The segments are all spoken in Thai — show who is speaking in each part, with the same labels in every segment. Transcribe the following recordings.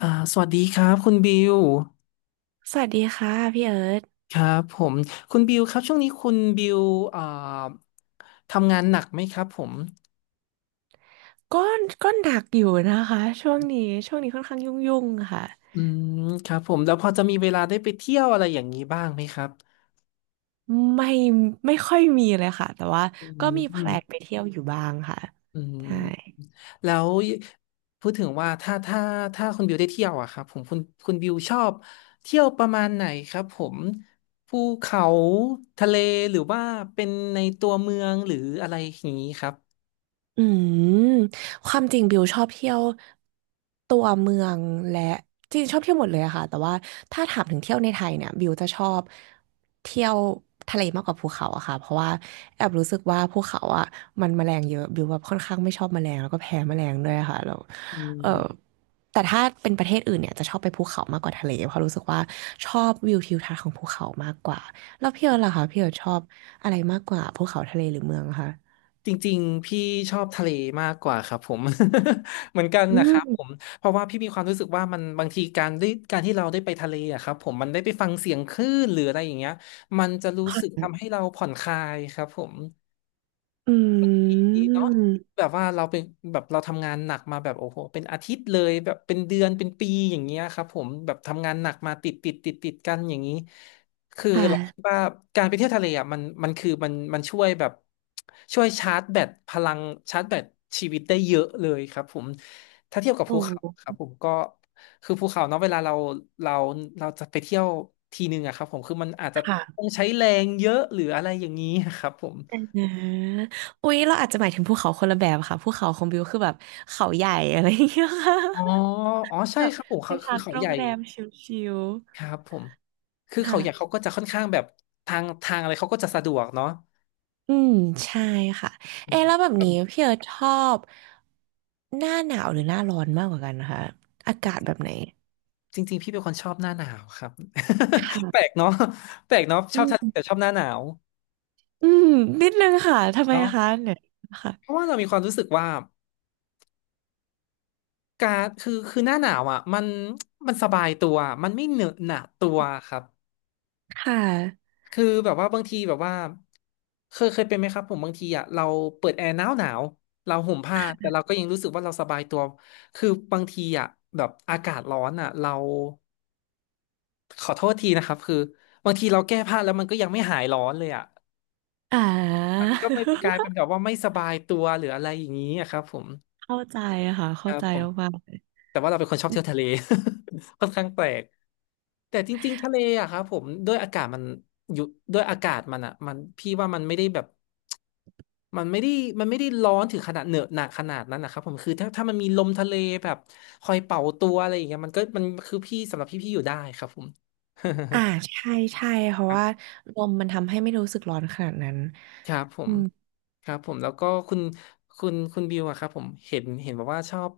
Speaker 1: อ่าสวัสดีครับคุณบิว
Speaker 2: สวัสดีค่ะพี่เอิร์ธ
Speaker 1: ครับผมคุณบิวครับช่วงนี้คุณบิวอ่าทำงานหนักไหมครับผม
Speaker 2: ก็ก็หนักอยู่นะคะช่วงนี้ค่อนข้างยุ่งๆค่ะ
Speaker 1: อืมครับผมแล้วพอจะมีเวลาได้ไปเที่ยวอะไรอย่างนี้บ้างไหมครับ
Speaker 2: ไม่ไม่ค่อยมีเลยค่ะแต่ว่า
Speaker 1: อื
Speaker 2: ก็
Speaker 1: ม
Speaker 2: มีแพ
Speaker 1: อื
Speaker 2: ล
Speaker 1: ม
Speaker 2: นไปเที่ยวอยู่บ้างค่ะ
Speaker 1: อื
Speaker 2: ใช่
Speaker 1: มแล้วพูดถึงว่าถ้าคุณบิวได้เที่ยวอะครับผมคุณบิวชอบเที่ยวประมาณไหนครับผมภูเขาทะเลหรือว่าเป็นในตัวเมืองหรืออะไรอย่างนี้ครับ
Speaker 2: อืมความจริงบิวชอบเที่ยวตัวเมืองและจริงชอบเที่ยวหมดเลยอะค่ะแต่ว่าถ้าถามถึงเที่ยวในไทยเนี่ยบิวจะชอบเที่ยวทะเลมากกว่าภูเขาอะค่ะเพราะว่าแอบรู้สึกว่าภูเขาอะมันแมลงเยอะบิวแบบค่อนข้างไม่ชอบแมลงแล้วก็แพ้แมลงด้วยค่ะแล้ว
Speaker 1: อื
Speaker 2: เออ
Speaker 1: ม
Speaker 2: แต่ถ้าเป็นประเทศอื่นเนี่ยจะชอบไปภูเขามากกว่าทะเลเพราะรู้สึกว่าชอบวิวทิวทัศน์ของภูเขามากกว่าแล้วพี่เอิร์ธล่ะคะพี่เอิร์ธชอบอะไรมากกว่าภูเขาทะเลหรือเมืองคะ
Speaker 1: จริงๆพี่ชอบทะเลมากกว่าครับผม เหมือนกัน
Speaker 2: อื
Speaker 1: นะครับผม
Speaker 2: ม
Speaker 1: เพราะว่าพี่มีความรู้สึกว่ามันบางทีการที่เราได้ไปทะเลอะครับผมมันได้ไปฟังเสียงคลื่นหรืออะไรอย่างเงี้ยมันจะรู้
Speaker 2: ค่
Speaker 1: สึก
Speaker 2: ะ
Speaker 1: ทำให้เราผ่อนคลายครับผม
Speaker 2: อื
Speaker 1: เนาะแบ
Speaker 2: ม
Speaker 1: บว่าเราเป็นแบบเราทำงานหนักมาแบบโอ้โหเป็นอาทิตย์เลยแบบเป็นเดือนเป็นปีอย่างเงี้ยครับผมแบบทำงานหนักมาติดกันอย่างนี้คือ
Speaker 2: ค่ะ
Speaker 1: เราคิดว่าการไปเที่ยวทะเลอ่ะมันมันคือมันมันช่วยแบบช่วยชาร์จแบตพลังชาร์จแบตชีวิตได้เยอะเลยครับผมถ้าเทียบกับ
Speaker 2: โอ
Speaker 1: ภูเขาครั
Speaker 2: ้
Speaker 1: บผมก็คือภูเขาเนาะเวลาเราเราจะไปเที่ยวทีนึงอะครับผมคือมันอาจจะ
Speaker 2: ค่ะ
Speaker 1: ต้องใช้แรงเยอะหรืออะไรอย่างนี้ครับผม
Speaker 2: แต่นะอุ๊ยเราอาจจะหมายถึงภูเขาคนละแบบค่ะภูเขาของบิวคือแบบเขาใหญ่อะไรอย่างเงี้ยค่ะ
Speaker 1: อ๋ออ๋อใช่
Speaker 2: แบบ
Speaker 1: ครับผม
Speaker 2: ไปพัก
Speaker 1: เขา
Speaker 2: โร
Speaker 1: ให
Speaker 2: ง
Speaker 1: ญ่
Speaker 2: แรมชิล
Speaker 1: ครับผมคือ
Speaker 2: ๆ
Speaker 1: เขาใหญ่เขา
Speaker 2: ค่ะ
Speaker 1: ก็จะค่อนข้างแบบทางอะไรเขาก็จะสะดวกเนาะ
Speaker 2: อืมใช่ค่ะ
Speaker 1: อื
Speaker 2: เอะ
Speaker 1: ม
Speaker 2: แล้วแบบ
Speaker 1: ครับ
Speaker 2: นี้พี่เอร์ธชอบหน้าหนาวหรือหน้าร้อนมากกว่ากันนะคะอากาศแบบไหน
Speaker 1: จริงๆพี่เป็นคนชอบหน้าหนาวครับ แปลก
Speaker 2: ค่ะ
Speaker 1: เนาะแปลกเนาะช
Speaker 2: อื
Speaker 1: อบทะเลแต่
Speaker 2: ม
Speaker 1: ชอบหน้าหนาว
Speaker 2: อืมนิดนึงค่ะทำไม
Speaker 1: เนาะ
Speaker 2: คะเนี่ยค่ะ
Speaker 1: เพราะว่าเรามีความรู้สึกว่าการคือคือหน้าหนาวอ่ะมันสบายตัวมันไม่เหนอะหนะตัวครับ
Speaker 2: ค่ะ
Speaker 1: คือแบบว่าบางทีแบบว่าเคยเป็นไหมครับผมบางทีอ่ะเราเปิดแอร์หนาวเราห่มผ้าแต่เราก็ยังรู้สึกว่าเราสบายตัวคือบางทีอ่ะแบบอากาศร้อนอ่ะเราขอโทษทีนะครับคือบางทีเราแก้ผ้าแล้วมันก็ยังไม่หายร้อนเลยอ่ะ
Speaker 2: อ่า
Speaker 1: มันก็ไม่กลาย เป็นแบบว่าไม่สบายตัวหรืออะไรอย่างนี้อะครับผม
Speaker 2: เข้าใจค่ะ
Speaker 1: ค
Speaker 2: เข้า
Speaker 1: รับ
Speaker 2: ใจ
Speaker 1: ผม
Speaker 2: มากๆเลย
Speaker 1: แต่ว่าเราเป็นคนชอบเที่ยวทะเล ค่อนข้างแปลก แต่จริงๆทะเลอะครับผมด้วยอากาศมันอยู่ด้วยอากาศมันอะมันพี่ว่ามันไม่ได้แบบมันไม่ได้มันไม่ได้ร้อนถึงขนาดเหนอะหนักขนาดนั้นนะครับผมคือถ้ามันมีลมทะเลแบบคอยเป่าตัวอะไรอย่างเงี้ยมันก็มันคือสำหรับพี่พี่อยู่ได้ครับผม
Speaker 2: อ่าใช่ใช่เพ ราะ
Speaker 1: ครั
Speaker 2: ว่า
Speaker 1: บ
Speaker 2: ลมมันทำให้ไม่รู้สึกร้อนขนาดนั้น
Speaker 1: ครับผมครับผมแล้วก็คุณบิวอะครับผมเห็นบอกว่าชอบ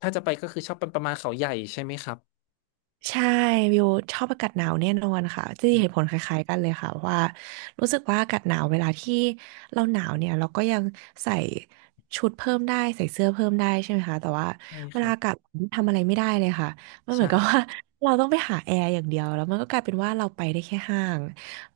Speaker 1: ถ้าจะไปก็คือชอบเป็นประมาณเขาใหญ่ใช่ไหมครับ
Speaker 2: ใช่วิวชอบอากาศหนาวแน่นอนค่ะจะ
Speaker 1: อื
Speaker 2: เหตุ
Speaker 1: ม
Speaker 2: ผลคล้ายๆกันเลยค่ะว่ารู้สึกว่าอากาศหนาวเวลาที่เราหนาวเนี่ยเราก็ยังใส่ชุดเพิ่มได้ใส่เสื้อเพิ่มได้ใช่ไหมคะแต่ว่า
Speaker 1: ใช่
Speaker 2: เว
Speaker 1: ครั
Speaker 2: ลา
Speaker 1: บ
Speaker 2: อากาศร้อนทำอะไรไม่ได้เลยค่ะมันเหมือนกับ
Speaker 1: ใช่
Speaker 2: ว่า เราต้องไปหาแอร์อย่างเดียวแล้วมันก็กลายเป็นว่าเราไปได้แค่ห้าง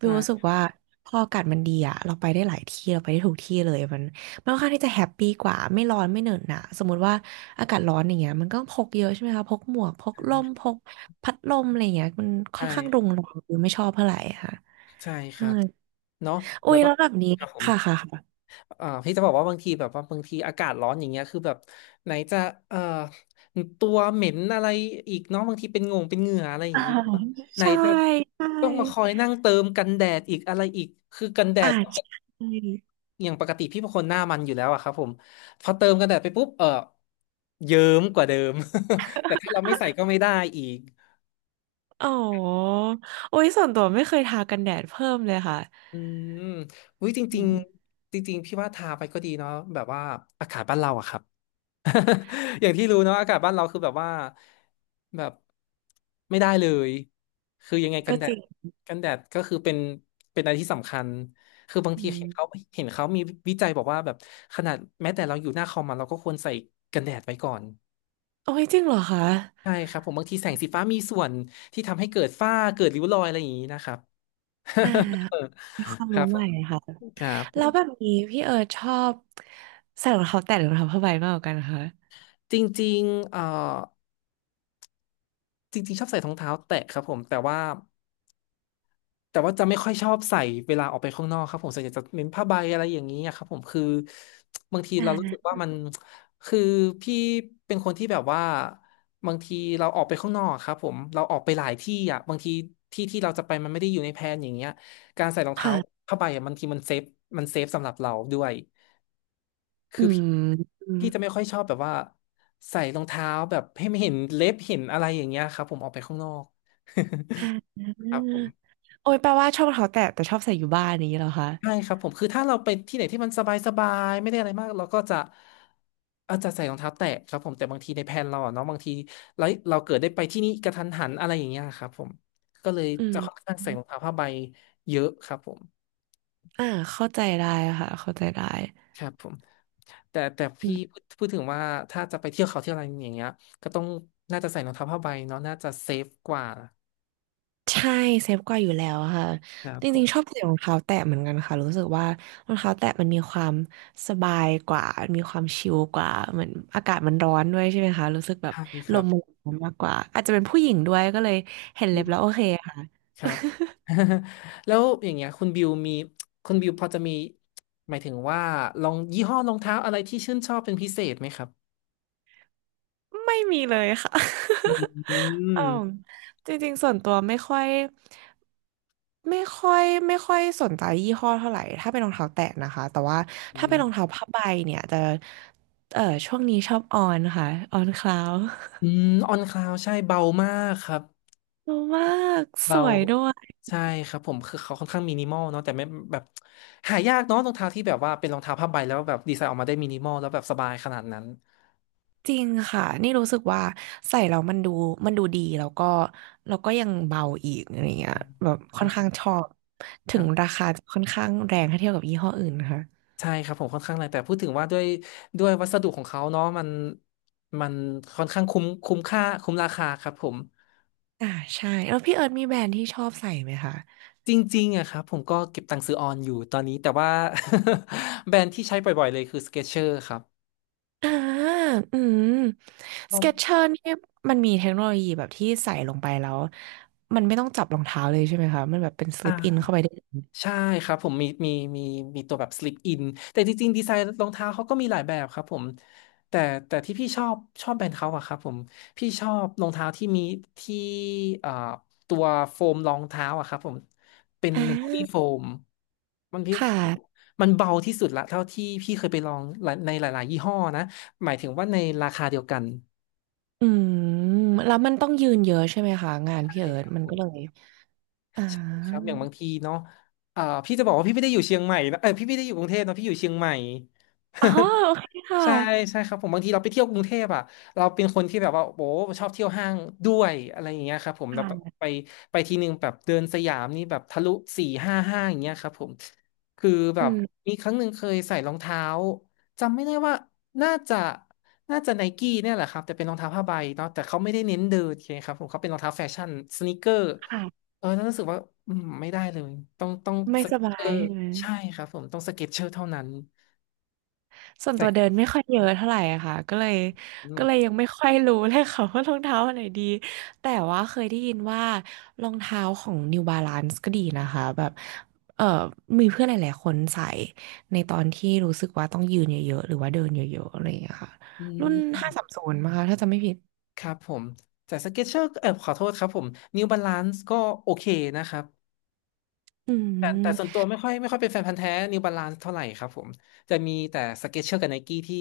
Speaker 2: วิวรู้สึก
Speaker 1: ใช่
Speaker 2: ว่าพออากาศมันดีอะเราไปได้หลายที่เราไปได้ทุกที่เลยมัน ค่อนข้างที่จะแฮปปี้กว่าไม่ร้อนไม่เหนอะหนะสมมติว่าอากาศร้อนอย่างเงี้ยมันก็พกเยอะใช่ไหมคะพกหมวกพกร่
Speaker 1: ใ
Speaker 2: มพกพัดลมอะไรอย่างเงี้ยมันค่อ
Speaker 1: ช่
Speaker 2: นข้างรุงรังคือไม่ชอบเท่าไหร่ค่ะ
Speaker 1: ใช่ค
Speaker 2: ใช่
Speaker 1: รับ เนาะ
Speaker 2: อุ้
Speaker 1: แล้ว
Speaker 2: ย
Speaker 1: บา
Speaker 2: แล้
Speaker 1: ง
Speaker 2: วแบบนี้
Speaker 1: ครับผม
Speaker 2: ค่ะค่ะค่ะ
Speaker 1: พี่จะบอกว่าบางทีแบบว่าบางทีอากาศร้อนอย่างเงี้ยคือแบบไหนจะเอ่อตัวเหม็นอะไรอีกเนาะบางทีเป็นงงเป็นเหงื่ออะไรอย่า
Speaker 2: อ่า
Speaker 1: งงี้ไหน
Speaker 2: ใช่
Speaker 1: จะ
Speaker 2: ใช่
Speaker 1: ต้องมาคอยนั่งเติมกันแดดอีกอะไรอีกคือกันแด
Speaker 2: อ่า
Speaker 1: ด
Speaker 2: ใช่
Speaker 1: อย่างปกติพี่เป็นคนหน้ามันอยู่แล้วอะครับผมพอเติมกันแดดไปปุ๊บเออเยิ้มกว่าเดิม แต่ถ้าเราไม่ใส่ก็ไม่ได้อีก
Speaker 2: อ๋ออุ้ยส่วนตัวไม่เคยทากันแดดเพิ่มเลยค่ะ
Speaker 1: อืมอุ้ยจ
Speaker 2: อื
Speaker 1: ริง
Speaker 2: ม
Speaker 1: ๆจริงๆพี่ว่าทาไปก็ดีเนาะแบบว่าอากาศบ้านเราอะครับ อย่างที่รู้เนาะอากาศบ้านเราคือแบบว่าแบบไม่ได้เลยคือยังไง
Speaker 2: ก็จริง
Speaker 1: กันแดดก็คือเป็นอะไรที่สำคัญคือบาง
Speaker 2: อื
Speaker 1: ที
Speaker 2: ม
Speaker 1: เห็นเขามีวิจัยบอกว่าแบบขนาดแม้แต่เราอยู่หน้าคอมอะเราก็ควรใส่กันแดดไว้ก่อน
Speaker 2: โอ้ยจริงเหรอคะ
Speaker 1: ใช่ครับผมบางทีแสงสีฟ้ามีส่วนที่ทำให้เกิดฝ้าเกิดริ้วรอยอะไรอย่างนี้นะครับ
Speaker 2: อ่า มีความ
Speaker 1: ค
Speaker 2: รู้
Speaker 1: รับผ
Speaker 2: ใหม่
Speaker 1: ม
Speaker 2: ค่ะ
Speaker 1: ครับผ
Speaker 2: แล้วแบ
Speaker 1: ม
Speaker 2: บนี้พี่เอิร์ธชอบใส่รองเท้าแตะหรือรองเท้าผ้าใบมากกว่ากันคะ
Speaker 1: จริงๆเอ่อจริงๆชอบใส่รองเท้าแตะครับผมแต่ว่า แต่ว่าจะไม่ค่อยชอบใส่เวลาออกไปข้างนอกครับผมส่วนใหญ่จะเน้นผ้าใบอะไรอย่างนี้อะครับผมคือบางที
Speaker 2: อ่
Speaker 1: เรารู้สึก
Speaker 2: า
Speaker 1: ว่ามันคือพี่เป็นคนที่แบบว่าบางทีเราออกไปข้างนอกอะครับผมเราออกไปหลายที่อ่ะบางทีที่ที่เราจะไปมันไม่ได้อยู่ในแพลนอย่างเงี้ยการใส่รองเท้า
Speaker 2: ค่ะ
Speaker 1: ผ้าใบอะบางทีมันเซฟมันเซฟสำหรับเราด้วย
Speaker 2: อื
Speaker 1: คือพี่
Speaker 2: มอืม
Speaker 1: พี่จะไม่ค่อยชอบแบบว่าใส่รองเท้าแบบให้ไม่เห็นเล็บเห็นอะไรอย่างเงี้ยครับผมออกไปข้างนอก
Speaker 2: อ่า
Speaker 1: ครับผม
Speaker 2: โอ้ยแปลว่าชอบรองเท้าแตะแต่ชอบใส่อยู่บ้านนี้เหรอคะ
Speaker 1: ใช่ครับผมคือถ้าเราไปที่ไหนที่มันสบายๆไม่ได้อะไรมากเราก็จะใส่รองเท้าแตะครับผมแต่บางทีในแผนเราอะเนาะบางทีเราเราเกิดได้ไปที่นี่กระทันหันอะไรอย่างเงี้ยครับผมก็เลย
Speaker 2: อื
Speaker 1: จะค่อน
Speaker 2: ม
Speaker 1: ข้างใส่รองเท้าผ้าใบเยอะครับผม
Speaker 2: อ่าเข้าใจได้ค่ะ เข้าใจได้
Speaker 1: ครับผมแต่พี่พูดถึงว่าถ้าจะไปเที่ยวเขาเที่ยวอะไรอย่างเงี้ยก็ต้องน่าจะใส่รองเท้าผ้าใบเนาะน่าจะเซฟกว่า
Speaker 2: ใช่เซฟกว่าอยู่แล้วค่ะ
Speaker 1: ครับ
Speaker 2: จ
Speaker 1: ผ
Speaker 2: ริง
Speaker 1: ม
Speaker 2: ๆชอบใส่รองเท้าแตะเหมือนกันค่ะรู้สึกว่ารองเท้าแตะมันมีความสบายกว่ามีความชิลกว่าเหมือนอากาศมันร้อนด้วยใช่ไหมคะรู้สึกแบบ
Speaker 1: ใช่ค
Speaker 2: ล
Speaker 1: รับ
Speaker 2: มมันร้อนมากกว่าอาจจะเป็นผู้หญิงด้วยก็เลยเห็นเล็บแล้วโอเคค่ะ
Speaker 1: ครับ แล้วอย่างเงี้ยคุณบิวมีคุณบิวพอจะมีหมายถึงว่าลองยี่ห้อรองเท้าอะไรที่ชื่นชอบเป็นพิเศษไหมครับ
Speaker 2: ไม่มีเลยค่ะ
Speaker 1: อืม
Speaker 2: อ๋อจริงๆส่วนตัวไม่ค่อยสนใจยี่ห้อเท่าไหร่ ถ้าเป็นรองเท้าแตะนะคะ แต่ว่า
Speaker 1: อื
Speaker 2: ถ้าเป็นรอง
Speaker 1: ม
Speaker 2: เท้าผ้าใบเนี่ยจะเออช่วงนี้ชอบออนค่ะออนคลาว
Speaker 1: อืมออนคลาวใช่เบามากครับ
Speaker 2: ดูมากส
Speaker 1: เบา
Speaker 2: วยด้วย
Speaker 1: ใช่ครับผมคือเขาค่อนข้างมินิมอลเนาะแต่ไม่แบบหายากเนาะรองเท้าที่แบบว่าเป็นรองเท้าผ้าใบแล้วแบบดีไซน์ออกมาได้มินิมอลแล้วแบบสบายขนาดนั้น
Speaker 2: จริงค่ะนี่รู้สึกว่าใส่แล้วมันดูมันดูดีแล้วก็แล้วก็ยังเบาอีกอะไรเงี้
Speaker 1: อื
Speaker 2: ย
Speaker 1: ม
Speaker 2: แบบ
Speaker 1: ใช่
Speaker 2: ค่อนข้างชอบ
Speaker 1: ค
Speaker 2: ถึ
Speaker 1: รั
Speaker 2: ง
Speaker 1: บ
Speaker 2: ราคาจะค่อนข้างแรงถ้าเทียบกับยี่ห้ออื่นนะคะ
Speaker 1: ใช่ครับผมค่อนข้างแรงแต่พูดถึงว่าด้วยวัสดุของเขาเนาะมันค่อนข้างคุ้มค่าคุ้มราคาครับผม
Speaker 2: อ่าใช่แล้วพี่เอิร์ธมีแบรนด์ที่ชอบใส่ไหมคะ
Speaker 1: จริงๆอะครับผมก็เก็บตังค์ซื้อออนอยู่ตอนนี้แต่ว่า แบรนด์ที่ใช้บ่อยๆเลยคือ Skechers ครับ
Speaker 2: อ่าอืมสเก็ตเชอร์นี่มันมีเทคโนโลยีแบบที่ใส่ลงไปแล้วมันไม่ต้องจับรองเท้าเลยใช่ไหมคะมันแบบเป็นส
Speaker 1: อ่
Speaker 2: ลิปอิน
Speaker 1: า
Speaker 2: เข้าไปได้เลย
Speaker 1: ใช่ครับผมมีมีตัวแบบ slip in แต่จริงๆดีไซน์รองเท้าเขาก็มีหลายแบบครับผมแต่แต่ที่พี่ชอบชอบแบรนด์เขาอะครับผมพี่ชอบรองเท้าที่มีที่เอ่อตัวโฟมรองเท้าอะครับผมเป็น
Speaker 2: อ่
Speaker 1: เมมโมรี่โฟ
Speaker 2: า
Speaker 1: มันพี่
Speaker 2: ค
Speaker 1: พี่
Speaker 2: ่ะ
Speaker 1: มันเบาที่สุดละเท่าที่พี่เคยไปลองหลายในหลายๆยี่ห้อนะหมายถึงว่าในราคาเดียวกัน
Speaker 2: อืมแล้วมันต้องยืนเยอะใช่ไหมคะงาน
Speaker 1: ใช่
Speaker 2: พี่เอิร์
Speaker 1: ค
Speaker 2: ธ
Speaker 1: รับ
Speaker 2: มัน
Speaker 1: ผ
Speaker 2: ก็
Speaker 1: ม
Speaker 2: เลยอ่า
Speaker 1: ใช่ครับอย่างบางทีเนาะอ่าพี่จะบอกว่าพี่ไม่ได้อยู่เชียงใหม่นะเออพี่ไม่ได้อยู่กรุงเทพนะพี่อยู่เชียงใหม่
Speaker 2: อ๋อ โอเคค่ะ
Speaker 1: ใช่ใช่ครับผมบางทีเราไปเที่ยวกรุงเทพอ่ะเราเป็นคนที่แบบว่าโอ้ชอบเที่ยวห้างด้วยอะไรอย่างเงี้ยครับผมเราแบบไปทีนึงแบบเดินสยามนี่แบบทะลุสี่ห้าห้างอย่างเงี้ยครับผมคือแบ
Speaker 2: อื
Speaker 1: บ
Speaker 2: ม
Speaker 1: มีครั้งหนึ่งเคยใส่รองเท้าจำไม่ได้ว่าน่าจะน่าจะไนกี้เนี่ยแหละครับแต่เป็นรองเท้าผ้าใบเนาะแต่เขาไม่ได้เน้นเดินโอเคครับผมเขาเป็นรองเท้าแฟชั่นสนีกเกอร์
Speaker 2: ค่ะ
Speaker 1: เออแล้วรู้สึกว่าอืมไม่ได้เลยต้อง
Speaker 2: ไม่
Speaker 1: ส
Speaker 2: ส
Speaker 1: เก็ต
Speaker 2: บา
Speaker 1: เชอ
Speaker 2: ย
Speaker 1: ร์
Speaker 2: ใช่ไหม
Speaker 1: ใช่ครับผมต้องสเก็ตเชอร์เท่านั้น
Speaker 2: ส่วนตัวเดิน
Speaker 1: ใส่
Speaker 2: ไม่ค่อยเยอะเท่าไหร่อะค่ะก็เลยยังไม่ค่อยรู้เลยค่ะ ว่ารองเท้าอันไหนดีแต่ว่าเคยได้ยินว่ารองเท้าของ New Balance ก็ดีนะคะแบบเออมีเพื่อนหลายๆคนใส่ในตอนที่รู้สึกว่าต้องยืนเยอะๆ หรือว่าเดินเยอะๆอะไรอย่างเงี้ยค่ะ
Speaker 1: อ
Speaker 2: รุ่น
Speaker 1: ืม
Speaker 2: 530มั้งคะถ้าจำไม่ผิด
Speaker 1: ครับผมแต่สเก็ตเชอร์เออขอโทษครับผมนิวบาลานซ์ก็โอเคนะครับ
Speaker 2: อื
Speaker 1: แต่ส่วน
Speaker 2: ม
Speaker 1: ตัวไม่ค่อยเป็นแฟนพันธุ์แท้นิวบาลานซ์เท่าไหร่ครับผมจะมีแต่สเก็ตเชอร์กับไนกี้ที่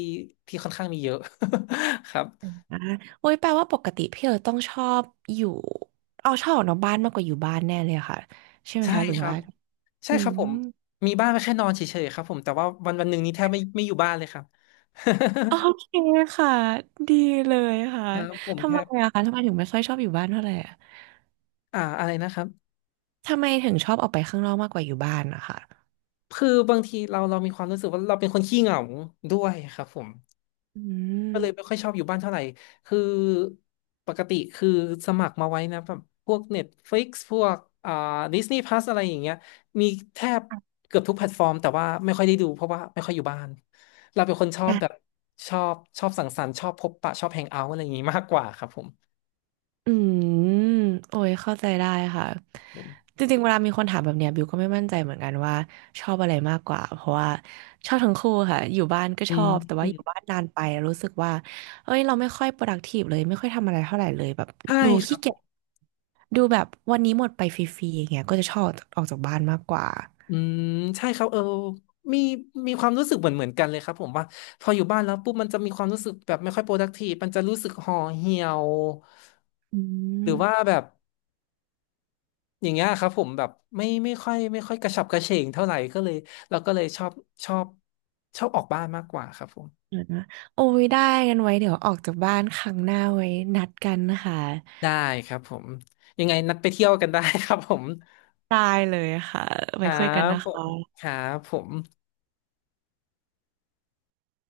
Speaker 1: ที่ค่อนข้างมีเยอะ ครับ
Speaker 2: อ่ะโอ้ยแปลว่าปกติพี่เออต้องชอบอยู่เอาชอบออกนอกบ้านมากกว่าอยู่บ้านแน่เลยอะค่ะใช่ไหม
Speaker 1: ใช่
Speaker 2: คะหรือ
Speaker 1: ครั
Speaker 2: ว่า
Speaker 1: บใช่
Speaker 2: อื
Speaker 1: ครั
Speaker 2: ม
Speaker 1: บผมมีบ้านไว้แค่นอนเฉยๆครับผมแต่ว่าวันวันหนึ่งนี้แทบไม่อยู่บ้านเลยครับ
Speaker 2: โอเคค่ะ ดีเลยค่ะ
Speaker 1: ครับผม
Speaker 2: ทำ
Speaker 1: แท
Speaker 2: ไม
Speaker 1: บ
Speaker 2: อะคะทำไมถึงไม่ค่อยชอบอยู่บ้านเท่าไหร่อะ
Speaker 1: อ่าอะไรนะครับ
Speaker 2: ทำไมถึงชอบออกไปข้างนอกมากกว่าอยู่บ้านนะคะ
Speaker 1: คือบางทีเรามีความรู้สึกว่าเราเป็นคนขี้เหงาด้วยครับผม
Speaker 2: อื
Speaker 1: ก็
Speaker 2: ม
Speaker 1: เลยไม่ค่อยชอบอยู่บ้านเท่าไหร่ คือปกติคือสมัครมาไว้นะแบบพวก Netflix พวกอ่า Disney Plus อะไรอย่างเงี้ยมีแทบเกือบทุกแพลตฟอร์มแต่ว่าไม่ค่อยได้ดูเพราะว่าไม่ค่อยอยู่บ้านเราเป็นคนชอบแบบชอบสังสรรค์ชอบพบปะชอบแฮงเอาท์อะไรอย่างงี้มากกว่าครับผม
Speaker 2: อืมโอ้ยเข้าใจได้ค่ะ
Speaker 1: ผม
Speaker 2: จริงๆเวลามีคนถามแบบเนี้ยบิวก็ไม่มั่นใจเหมือนกันว่าชอบอะไรมากกว่าเพราะว่าชอบทั้งคู่ค่ะอยู่บ้านก็
Speaker 1: อื
Speaker 2: ชอ
Speaker 1: ม
Speaker 2: บแต่
Speaker 1: อื
Speaker 2: ว่าอ
Speaker 1: ม
Speaker 2: ยู่บ้านนานไปแล้วรู้สึกว่าเอ้ยเราไม่ค่อย productive เลยไม่ค่อยทำอะไรเท่าไหร่เลยแบบ
Speaker 1: ใช่
Speaker 2: ดู
Speaker 1: ครั
Speaker 2: ขี้
Speaker 1: บผ
Speaker 2: เกียจ
Speaker 1: ม
Speaker 2: ดูแบบวันนี้หมดไปฟรีๆอย่างเงี้ยก็จะชอบออกจากบ้านมากกว่า
Speaker 1: อืมใช่ครับเออมีมีความรู้สึกเหมือนกันเลยครับผมว่าพออยู่บ้านแล้วปุ๊บมันจะมีความรู้สึกแบบไม่ค่อย productive มันจะรู้สึกห่อเหี่ยว
Speaker 2: อื
Speaker 1: หรือว่า
Speaker 2: ม
Speaker 1: แบบอย่างเงี้ยครับผมแบบไม่ค่อยกระฉับกระเฉงเท่าไหร่ก็เลยเราก็เลยชอบชอบออกบ้านมากกว่าครับผม
Speaker 2: เดี๋ยวนะโอ้ยได้กันไว้เดี๋ยวออกจากบ้านครั้งหน้าไว้นัดกันนะคะ
Speaker 1: ได้ครับผมยังไงนัดไปเที่ยวกันได้ครับผม
Speaker 2: ได้เลยค่ะ
Speaker 1: ค
Speaker 2: ไว้
Speaker 1: รั
Speaker 2: คุยกัน
Speaker 1: บ
Speaker 2: นะ
Speaker 1: ผ
Speaker 2: คะ
Speaker 1: มครับผม